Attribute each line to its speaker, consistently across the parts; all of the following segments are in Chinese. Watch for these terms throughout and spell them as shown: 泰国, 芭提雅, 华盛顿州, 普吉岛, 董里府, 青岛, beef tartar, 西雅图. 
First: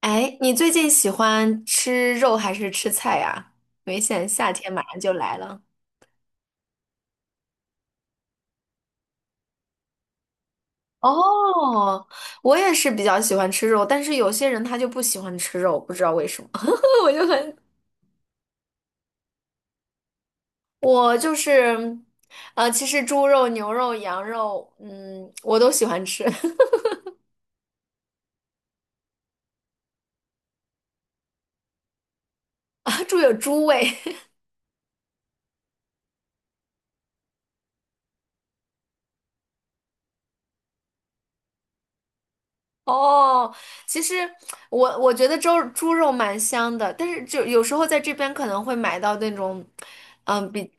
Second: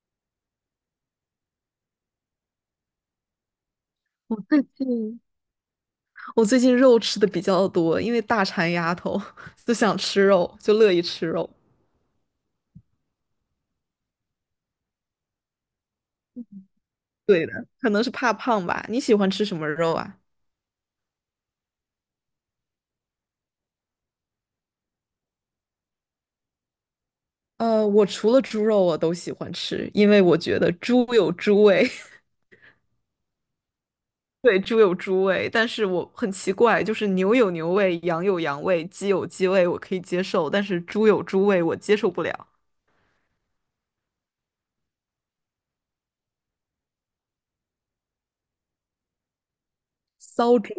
Speaker 1: 哎，你最近喜欢吃肉还是吃菜呀？因为现在
Speaker 2: 我
Speaker 1: 夏
Speaker 2: 最
Speaker 1: 天马上就
Speaker 2: 近
Speaker 1: 来了。
Speaker 2: 我最近肉吃的比较多，因为大馋丫头 就想吃肉，就乐意吃肉。
Speaker 1: 哦，我也是比较喜欢吃肉，但是有些人他就不喜欢吃肉，不知道为什么。我就
Speaker 2: 对
Speaker 1: 很，
Speaker 2: 的，可能是怕胖吧。你喜欢吃什么肉啊？
Speaker 1: 我就是，其实猪肉、牛肉、羊肉，嗯，我都喜欢吃。
Speaker 2: 我除了猪肉我都喜欢吃，因为我觉得猪有猪味，
Speaker 1: 啊，猪有猪味。
Speaker 2: 对，猪有猪味。但是我很奇怪，就是牛有牛味，羊有羊味，鸡有鸡味，我可以接受，但是猪有猪味，我接受不了。
Speaker 1: 哦，其实我觉得猪肉蛮香的，但是就有时候在这边可能会买到那种，嗯，
Speaker 2: 骚
Speaker 1: 比
Speaker 2: 猪，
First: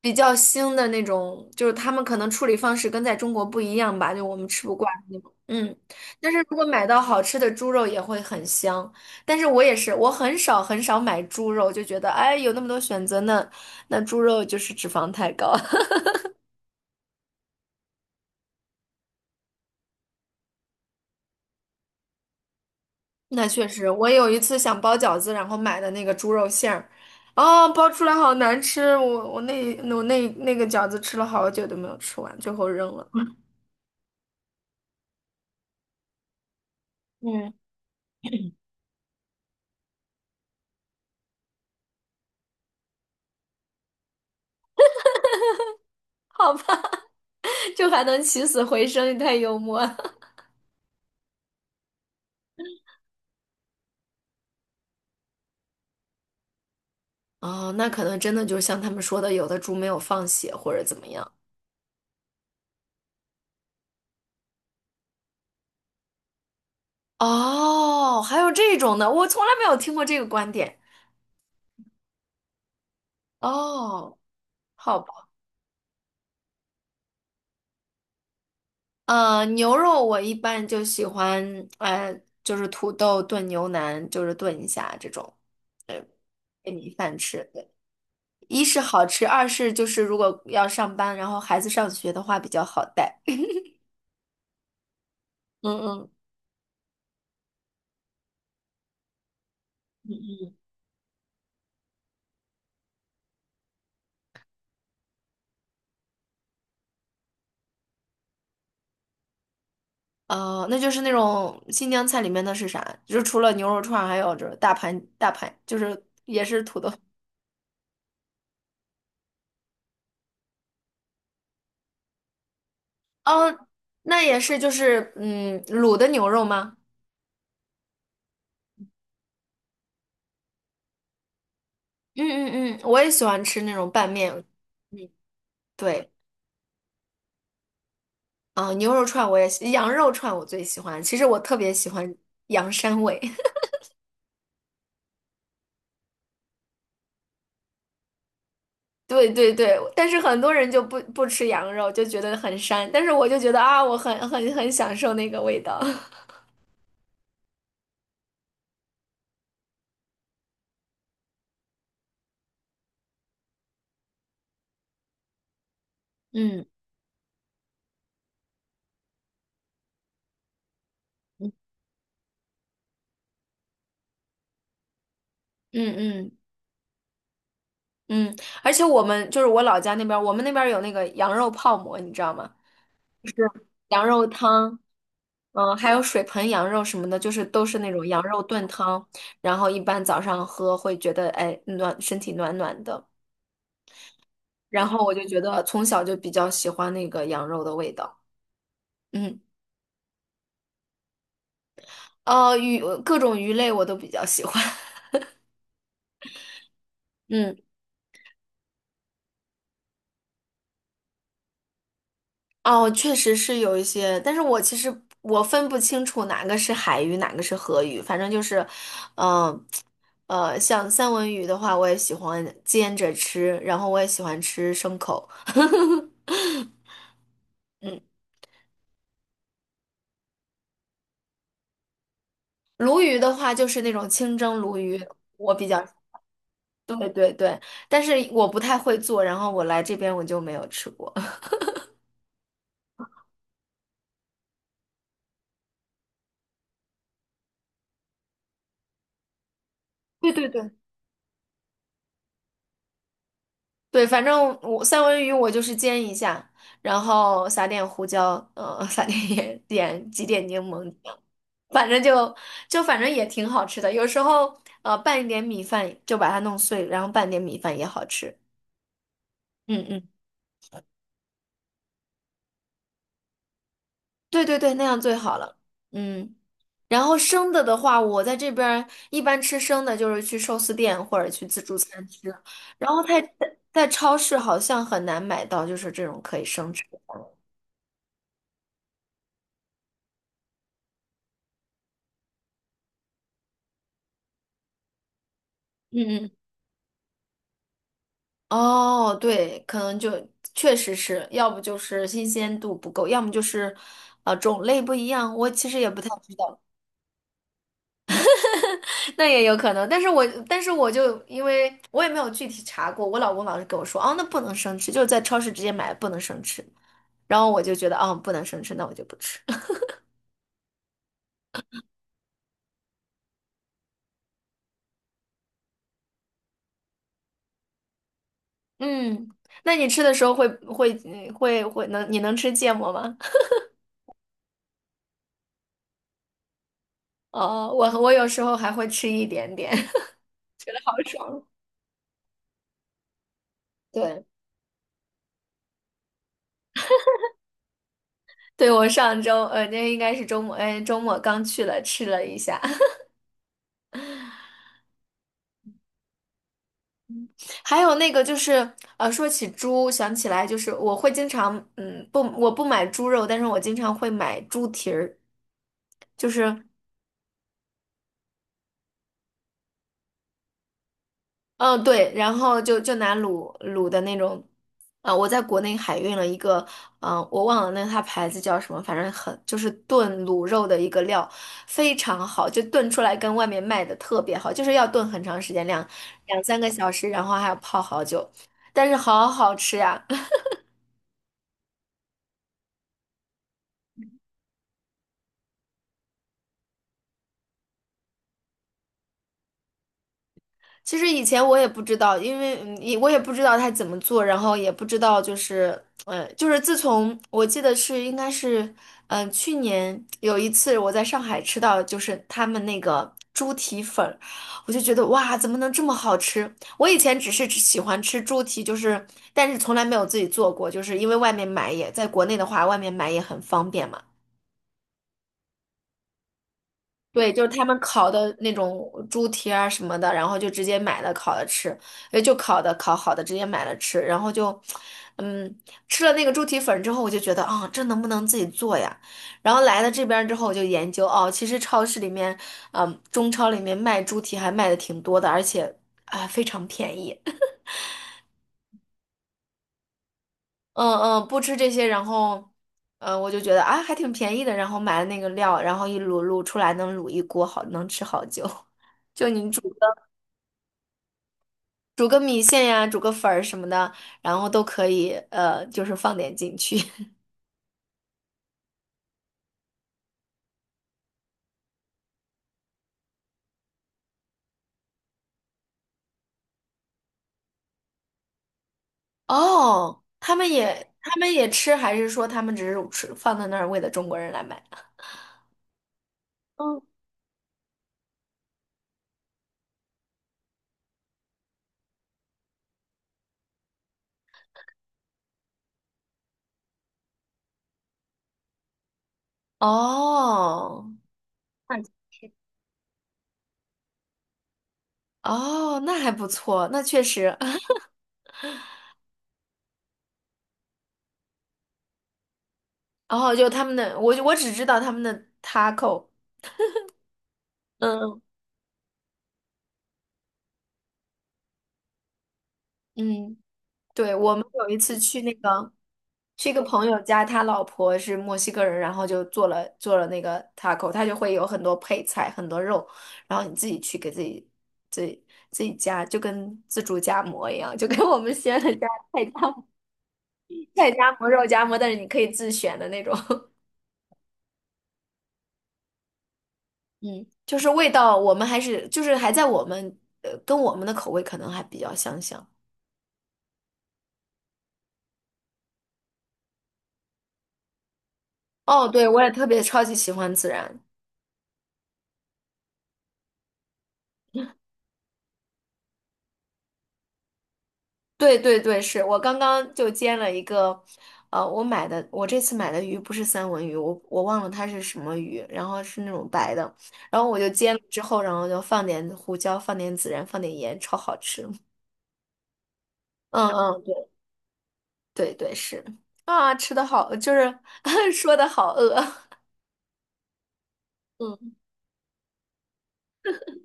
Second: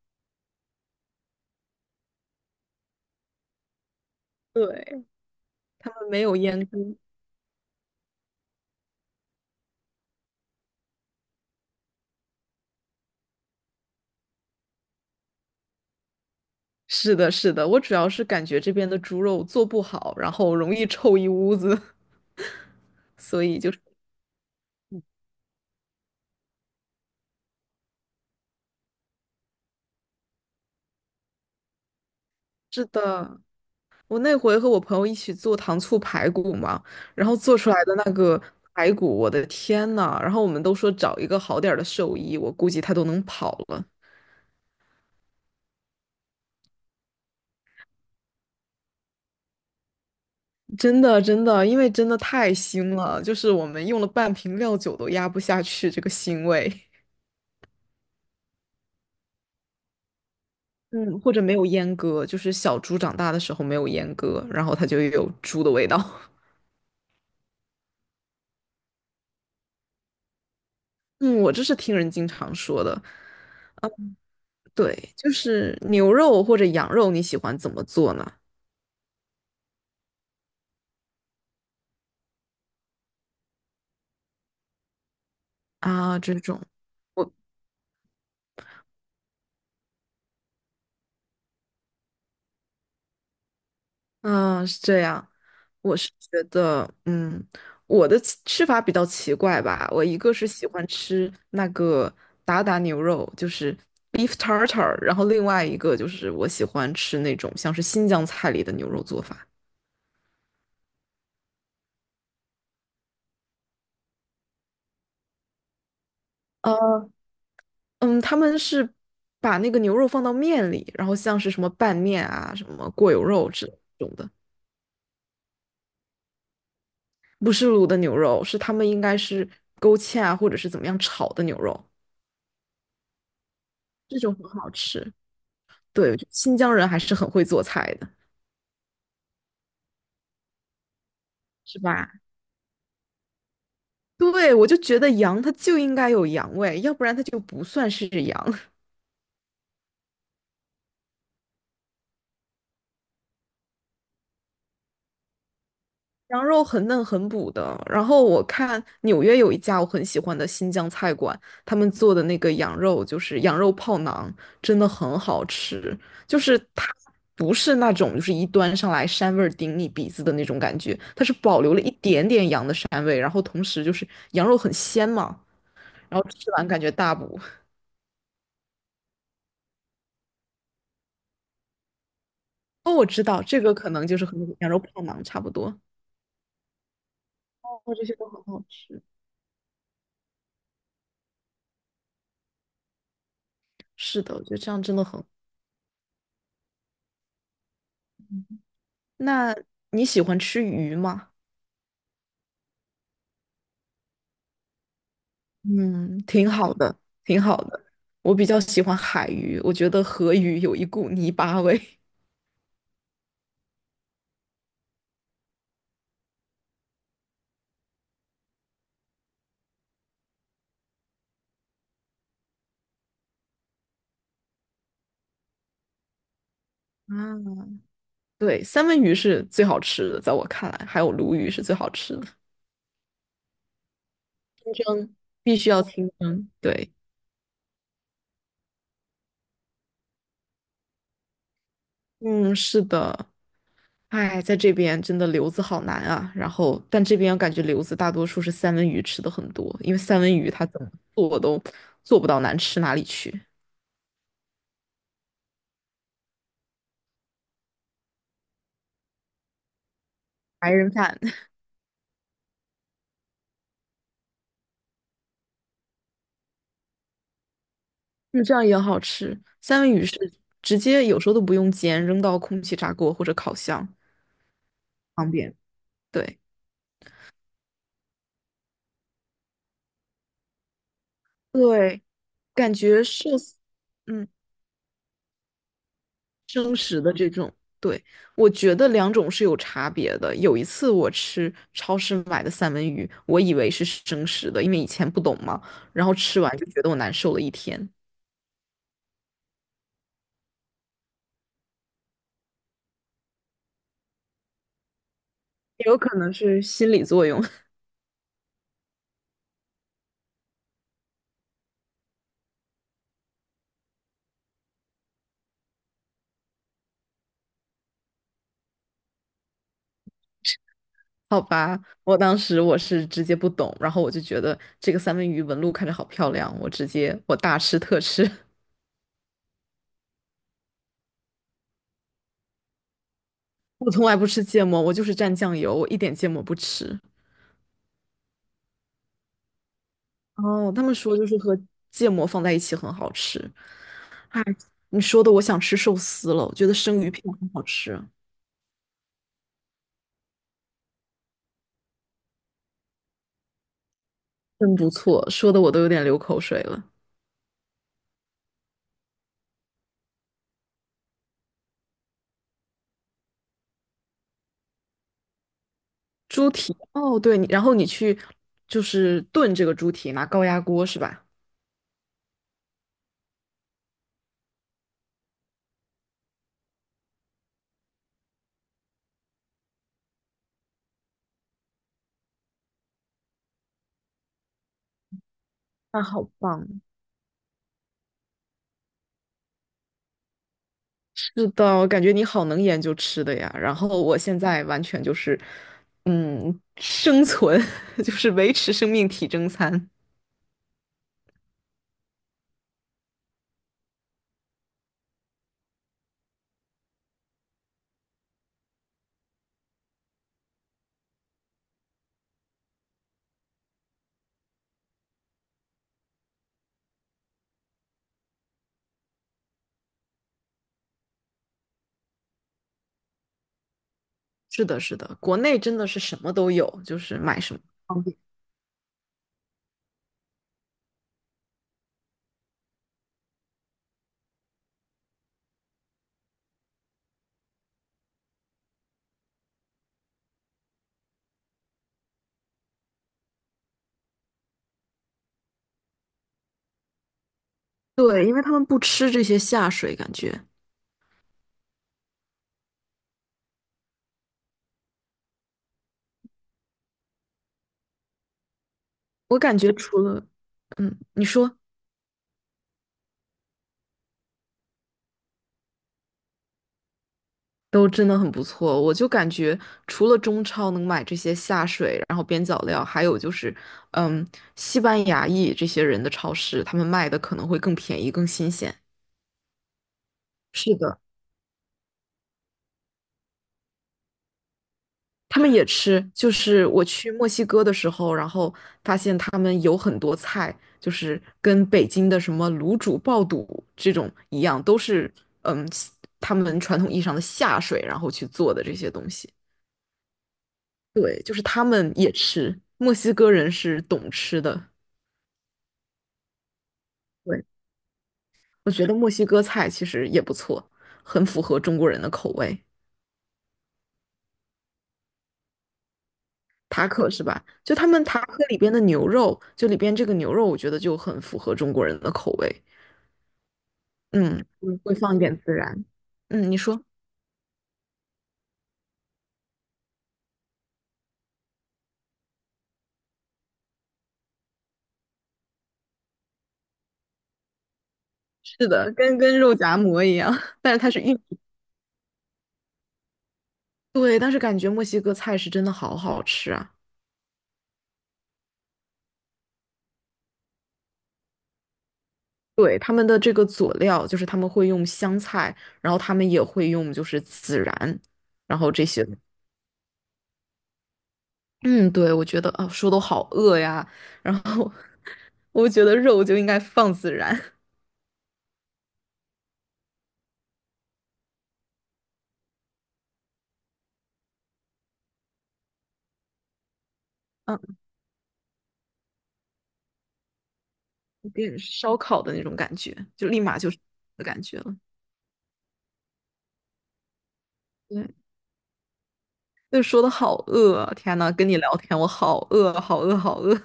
Speaker 1: 比较腥的那种，就是他们可能处理方式跟在中国不一样吧，就我们 吃不惯
Speaker 2: 对，
Speaker 1: 那种。嗯，
Speaker 2: 他们没
Speaker 1: 但
Speaker 2: 有
Speaker 1: 是如果
Speaker 2: 阉
Speaker 1: 买
Speaker 2: 割。
Speaker 1: 到好吃的猪肉也会很香，但是我也是，我很少很少买猪肉，就觉得哎有那么多选择呢，那猪肉就是脂肪太高。
Speaker 2: 是的，是的，我主要是感觉这边的猪肉做不好，然后容易臭一屋子，所
Speaker 1: 那
Speaker 2: 以
Speaker 1: 确
Speaker 2: 就是
Speaker 1: 实，我有一次想包饺子，然后买的那个猪肉馅儿，啊、包出来好难吃，我那个饺子吃了好久都没有吃完，最后
Speaker 2: 是
Speaker 1: 扔了。
Speaker 2: 的。我那回和我朋友一起做糖醋排骨嘛，然后
Speaker 1: 嗯。
Speaker 2: 做出来的那个排骨，我的天呐！然后我们都说找一个好点儿的兽医，我估计他都能跑了。
Speaker 1: 好吧。就还能起死回生，你太幽默了。
Speaker 2: 真的，真的，因为真的太腥了，就是我们用了半瓶料酒都压不下去这个腥味。
Speaker 1: 哦，那可能真的就像他们说的，有的猪没有放血或者怎么
Speaker 2: 嗯，
Speaker 1: 样。
Speaker 2: 或者没有阉割，就是小猪长大的时候没有阉割，然后它就有猪的味道。
Speaker 1: 哦，还有这种的，我从来没有听过这个观点。
Speaker 2: 嗯，我这是听人经常说的，
Speaker 1: 哦，好
Speaker 2: 对，
Speaker 1: 吧。
Speaker 2: 就是牛肉或者羊肉，你喜欢怎么做呢？
Speaker 1: 牛肉我一般就喜欢，就是土豆炖牛腩，就是炖一下这种，呃，
Speaker 2: 啊，这种，
Speaker 1: 配米饭
Speaker 2: 我，
Speaker 1: 吃。对，一是好吃，二是就是如果要上班，然后孩子上学的话比较好带。
Speaker 2: 嗯，是这样，
Speaker 1: 嗯
Speaker 2: 我是
Speaker 1: 嗯。
Speaker 2: 觉得，嗯，我的吃吃法比较奇怪吧，我一个是喜欢吃那个达达牛肉，就是 beef tartar，然后另外一个就是我喜欢吃那种像是新疆菜里的牛肉做法。
Speaker 1: 那就是那种新疆菜里面的是啥？就是除了牛肉串儿还有就是大盘大盘，就是也是土豆。
Speaker 2: 呃嗯，他们是把那个牛肉放到面里，然后像是什么拌面啊、什么过油肉
Speaker 1: 哦，
Speaker 2: 这种
Speaker 1: 那
Speaker 2: 的，
Speaker 1: 也是就是嗯卤的牛肉吗？
Speaker 2: 不是卤的牛肉，是他们应该是勾芡啊，或者是怎么样炒的牛肉，
Speaker 1: 嗯嗯嗯，我也喜欢吃那种拌
Speaker 2: 这
Speaker 1: 面。
Speaker 2: 种很好
Speaker 1: 嗯，
Speaker 2: 吃。
Speaker 1: 对。
Speaker 2: 对，我觉得新疆人还是很会做菜的，
Speaker 1: 啊，呃牛肉串我也喜，羊肉串我最喜欢。其实我特别
Speaker 2: 是
Speaker 1: 喜
Speaker 2: 吧？
Speaker 1: 欢羊膻味。
Speaker 2: 对，我就觉得羊它就应该有羊味，要不然它就不算是羊。
Speaker 1: 对对对。但是很多人就不吃羊肉，就觉得很膻。但是我就觉得啊，我很很很享受那个味道。
Speaker 2: 羊肉很嫩很补的。然后我看纽约有一家我很喜欢的新疆菜馆，他们做的那个羊肉就是羊肉泡馕，真的很好吃。就是
Speaker 1: 嗯
Speaker 2: 它不是那种就是一端上来膻味儿顶你鼻子的那种感觉，它是保留了一点点羊的膻味，然后同时就是羊肉很鲜嘛，
Speaker 1: 嗯
Speaker 2: 然后
Speaker 1: 嗯
Speaker 2: 吃完感觉大补。
Speaker 1: 嗯。而且我们就是我老家那边儿，我们那边儿有那个羊肉泡馍，你知道吗？
Speaker 2: 哦，我知
Speaker 1: 就
Speaker 2: 道
Speaker 1: 是
Speaker 2: 这个可
Speaker 1: 羊
Speaker 2: 能就是
Speaker 1: 肉
Speaker 2: 和那个羊
Speaker 1: 汤。
Speaker 2: 肉泡馕差不
Speaker 1: 嗯，
Speaker 2: 多。
Speaker 1: 还有水盆羊肉什么的，就是都是
Speaker 2: 哦，
Speaker 1: 那
Speaker 2: 这
Speaker 1: 种
Speaker 2: 些
Speaker 1: 羊
Speaker 2: 都
Speaker 1: 肉
Speaker 2: 很好
Speaker 1: 炖
Speaker 2: 吃。
Speaker 1: 汤，然后一般早上喝会觉得哎暖，身体暖暖的。
Speaker 2: 是的，我觉得这样
Speaker 1: 然
Speaker 2: 真
Speaker 1: 后
Speaker 2: 的
Speaker 1: 我就
Speaker 2: 很。
Speaker 1: 觉得从小就比较喜欢那个羊肉的味道。嗯。
Speaker 2: 那你喜欢吃鱼吗？
Speaker 1: 鱼各种鱼类我都比较喜欢。
Speaker 2: 嗯，挺好的，挺
Speaker 1: 嗯。
Speaker 2: 好的。我比较喜欢海鱼，我觉得河鱼有一股泥巴味。
Speaker 1: 哦，确实是有一些，但是我其实分不清楚哪个是海鱼，哪个是河鱼，反正就是，嗯、像三文鱼的话，我也喜欢煎着吃，然后我也喜欢吃生口。
Speaker 2: 啊，
Speaker 1: 嗯。
Speaker 2: 对，三文鱼是最好吃的，在我看来，还有鲈鱼是最好吃的。
Speaker 1: 鲈鱼的话就是那种清蒸
Speaker 2: 清
Speaker 1: 鲈鱼，
Speaker 2: 蒸
Speaker 1: 我
Speaker 2: 必
Speaker 1: 比
Speaker 2: 须要
Speaker 1: 较，
Speaker 2: 清蒸，对，
Speaker 1: 对对对，但是我不太会做，然后我来这边我就没有吃过。
Speaker 2: 嗯，是的。哎，在这边真的留子好难啊。然后，但这边我感觉留子大多数是三文鱼吃的很多，因为三
Speaker 1: 对
Speaker 2: 文
Speaker 1: 对
Speaker 2: 鱼它
Speaker 1: 对。
Speaker 2: 怎么做都做不到难吃哪里去。
Speaker 1: 对，反正我三文鱼就是煎一下，然后撒点胡椒，撒点盐，点几点柠
Speaker 2: 白
Speaker 1: 檬
Speaker 2: 人
Speaker 1: 酱，
Speaker 2: 饭。
Speaker 1: 反正就也挺好吃的。有时候呃拌一点米饭，就把它弄碎，然后拌点米饭也好吃。
Speaker 2: 是这样也好吃。三
Speaker 1: 嗯
Speaker 2: 文鱼
Speaker 1: 嗯，
Speaker 2: 是直接有时候都不用煎，扔到空气炸锅或者烤箱，
Speaker 1: 对对对，那样最
Speaker 2: 方
Speaker 1: 好了。
Speaker 2: 便。
Speaker 1: 嗯，
Speaker 2: 对
Speaker 1: 然后生的的话，我在这边儿一般吃生的，就是去寿司店或者去自助
Speaker 2: 对，
Speaker 1: 餐吃，
Speaker 2: 感
Speaker 1: 然
Speaker 2: 觉
Speaker 1: 后在
Speaker 2: 寿司
Speaker 1: 在在超
Speaker 2: 嗯，
Speaker 1: 市好像很难买到，就是这种可以生
Speaker 2: 生
Speaker 1: 吃的。
Speaker 2: 食的这种，对，我觉得两种是有差别的。有一次我吃超市买的三文鱼，我以为是生食的，因为以前不懂嘛，
Speaker 1: 嗯
Speaker 2: 然后
Speaker 1: 嗯。嗯，
Speaker 2: 吃完就觉得我难受了一天，
Speaker 1: 哦，对，可能就确实是，要不就是新鲜度不够，要么就是，种类不一样。我其实
Speaker 2: 也
Speaker 1: 也
Speaker 2: 有
Speaker 1: 不太
Speaker 2: 可能
Speaker 1: 知道。
Speaker 2: 是心理作用。
Speaker 1: 那也有可能。但是我就因为我也没有具体查过，我老公老是跟我说，哦，那不能生吃，就是在超市直接买，不能生吃。然后我就觉得，哦，不能生吃，那我就不吃。
Speaker 2: 好吧，我当时我是直接不懂，然后我就觉得这个三文鱼纹路看着好漂亮，我直接我大吃特吃。
Speaker 1: 嗯，那你吃的时候会会嗯会会能你能吃芥末吗？
Speaker 2: 我从来不吃芥末，我就是蘸酱油，我一点芥末不吃。
Speaker 1: 哦，我有时候还会吃一点点。
Speaker 2: 哦，他
Speaker 1: 好
Speaker 2: 们说就是
Speaker 1: 爽。
Speaker 2: 和芥末放在一起很好吃。
Speaker 1: 对。
Speaker 2: 哎，你说的我想吃寿司了，我觉得生鱼片很好吃，
Speaker 1: 对，我上周，那应该是周末，哎，周末刚去了，吃了一下。
Speaker 2: 真不错，说的我都有点流口水了。
Speaker 1: 还有那个就是，说起猪，想起来就是我会经常，嗯，不，我不买猪肉，但是我经常会买猪蹄儿，就
Speaker 2: 猪
Speaker 1: 是。
Speaker 2: 蹄，哦，对，你然后你去就是炖这个猪蹄，拿高压锅是吧？
Speaker 1: 嗯，对，然后就拿卤的那种，啊、我在国内海运了一个，嗯、我忘了那它牌子叫什么，反正很就是炖卤肉的一个料，非常好，就炖出来跟外面卖的特别好，就是要炖很长时间，两
Speaker 2: 那好
Speaker 1: 两三个
Speaker 2: 棒。
Speaker 1: 小时，然后还要泡好久，但是好好吃呀、
Speaker 2: 是的，我感觉你好能研究吃的呀。然后我现在完全就是，嗯，生存 就是维持生命体征餐。
Speaker 1: 其实以前我也不知道，因为我也不知道他怎么做，然后也不知道就是，嗯，就是自从我记得是应该是，去年有一次我在上海吃到就是他们那个猪蹄粉儿，我就觉得哇，怎么能这么好吃？我以前只是只喜欢吃猪蹄，就是但是从来没有自己做过，就是因为外面买也在国内的话，外面买也很方便嘛。
Speaker 2: 是的，是的，国内真的是什么都有，就是
Speaker 1: 对，
Speaker 2: 买
Speaker 1: 就是
Speaker 2: 什么
Speaker 1: 他们
Speaker 2: 方
Speaker 1: 烤
Speaker 2: 便。
Speaker 1: 的那种猪蹄啊什么的，然后就直接买了烤了吃，就烤的烤好的直接买了吃，然后就，嗯，吃了那个猪蹄粉之后，我就觉得啊，这能不能自己做呀？然后来了这边儿之后，我就研究哦，其实超市里面，嗯，中超里面卖猪蹄还卖的挺多的，而且啊非常便宜。
Speaker 2: 对，因为他们不吃这些下水，感觉
Speaker 1: 嗯嗯，不吃这些，然后，嗯，我就觉得啊还挺便宜的，然后买了那个料，然后一卤卤出来能卤一锅好，能吃好久。就
Speaker 2: 我
Speaker 1: 您
Speaker 2: 感
Speaker 1: 煮。
Speaker 2: 觉除了，嗯，你说
Speaker 1: 煮个米线呀，煮个粉儿什么的，然后都可以，就是放点进去。
Speaker 2: 都真的很不错。我就感觉除了中超能买这些下水，然后边角料，还有就是，嗯，西班牙裔这些人的超市，他们卖的可能会更便宜、更新鲜。
Speaker 1: 哦，他们
Speaker 2: 是
Speaker 1: 也
Speaker 2: 的。
Speaker 1: 他们也吃，还是说他们只是吃放在那儿为了中国人来买？
Speaker 2: 他们也吃，就是
Speaker 1: 嗯，
Speaker 2: 我去墨西哥的时候，然后发现他们有很多菜，就是跟北京的什么卤煮、爆肚这种一样，都是嗯，他们传统意义上的下水，然后去做的这些东西。
Speaker 1: 哦
Speaker 2: 对，就是他
Speaker 1: 那
Speaker 2: 们也吃，墨西哥人是懂吃的。
Speaker 1: 哦，那还不错，那确实。
Speaker 2: 对，我觉得墨西哥菜其实也不错，很符合中国人的口味。
Speaker 1: 然后就他们的，我只知道他们的 taco。
Speaker 2: 塔可是吧？就他们
Speaker 1: 嗯
Speaker 2: 塔可里边的牛肉，就里边这个牛肉，我觉得就很符合中国人的口味。
Speaker 1: 嗯，对，我们
Speaker 2: 嗯
Speaker 1: 有一
Speaker 2: 嗯会
Speaker 1: 次
Speaker 2: 放一
Speaker 1: 去那
Speaker 2: 点孜
Speaker 1: 个。
Speaker 2: 然。
Speaker 1: 去
Speaker 2: 嗯，
Speaker 1: 一
Speaker 2: 你
Speaker 1: 个
Speaker 2: 说。
Speaker 1: 朋友家，他老婆是墨西哥人，然后就做了那个 taco，他就会有很多配菜，很多肉，然后你自己去给自己自己加，就跟自助夹馍一样，就跟我们西安
Speaker 2: 是
Speaker 1: 的家
Speaker 2: 的，跟
Speaker 1: 菜夹
Speaker 2: 跟肉夹馍一样，但是
Speaker 1: 菜
Speaker 2: 它是
Speaker 1: 夹
Speaker 2: 玉
Speaker 1: 馍、
Speaker 2: 米。
Speaker 1: 肉夹馍，但是你可以自选的那种。
Speaker 2: 对，但是感觉墨西哥菜是真的好好吃啊。
Speaker 1: 嗯，就是味道，我们还是就是还在我们呃跟我们的口味可能还比较相像。
Speaker 2: 对，他们的这个佐料，就是他们会用香菜，然后他们也会用就是孜然，然后这
Speaker 1: 哦，
Speaker 2: 些。
Speaker 1: 对，我也特别超级喜欢孜然。
Speaker 2: 嗯，对，我觉得啊，说都好饿呀。然后 我觉得肉就应该放孜然，
Speaker 1: 对对对，是我刚刚就煎了一个，我买的，我这次买的鱼不是三文鱼，我忘了它是什么鱼，然后是那种白的，然后我就煎
Speaker 2: 嗯，
Speaker 1: 了之后，然后就放点胡椒，放点孜然，放点盐，超好
Speaker 2: 有
Speaker 1: 吃。
Speaker 2: 点 烧烤的那种感觉，就立
Speaker 1: 嗯
Speaker 2: 马就是
Speaker 1: 嗯，
Speaker 2: 的感觉了。
Speaker 1: 对对是，啊，吃的好，就是
Speaker 2: 对，
Speaker 1: 说的好饿。
Speaker 2: 就说的好饿啊，天呐，跟
Speaker 1: 嗯
Speaker 2: 你聊天我好饿，好饿，好饿，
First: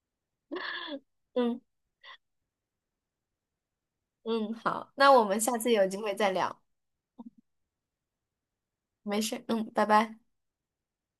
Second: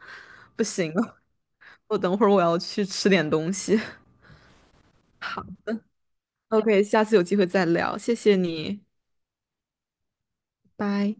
Speaker 2: 不行了，
Speaker 1: 嗯
Speaker 2: 我等会儿我要去吃点东西。
Speaker 1: 嗯，好，那我们
Speaker 2: 好
Speaker 1: 下次有机会再聊，
Speaker 2: ，OK，下次有机会再聊，谢谢你，
Speaker 1: 没事，嗯，拜拜。
Speaker 2: 拜。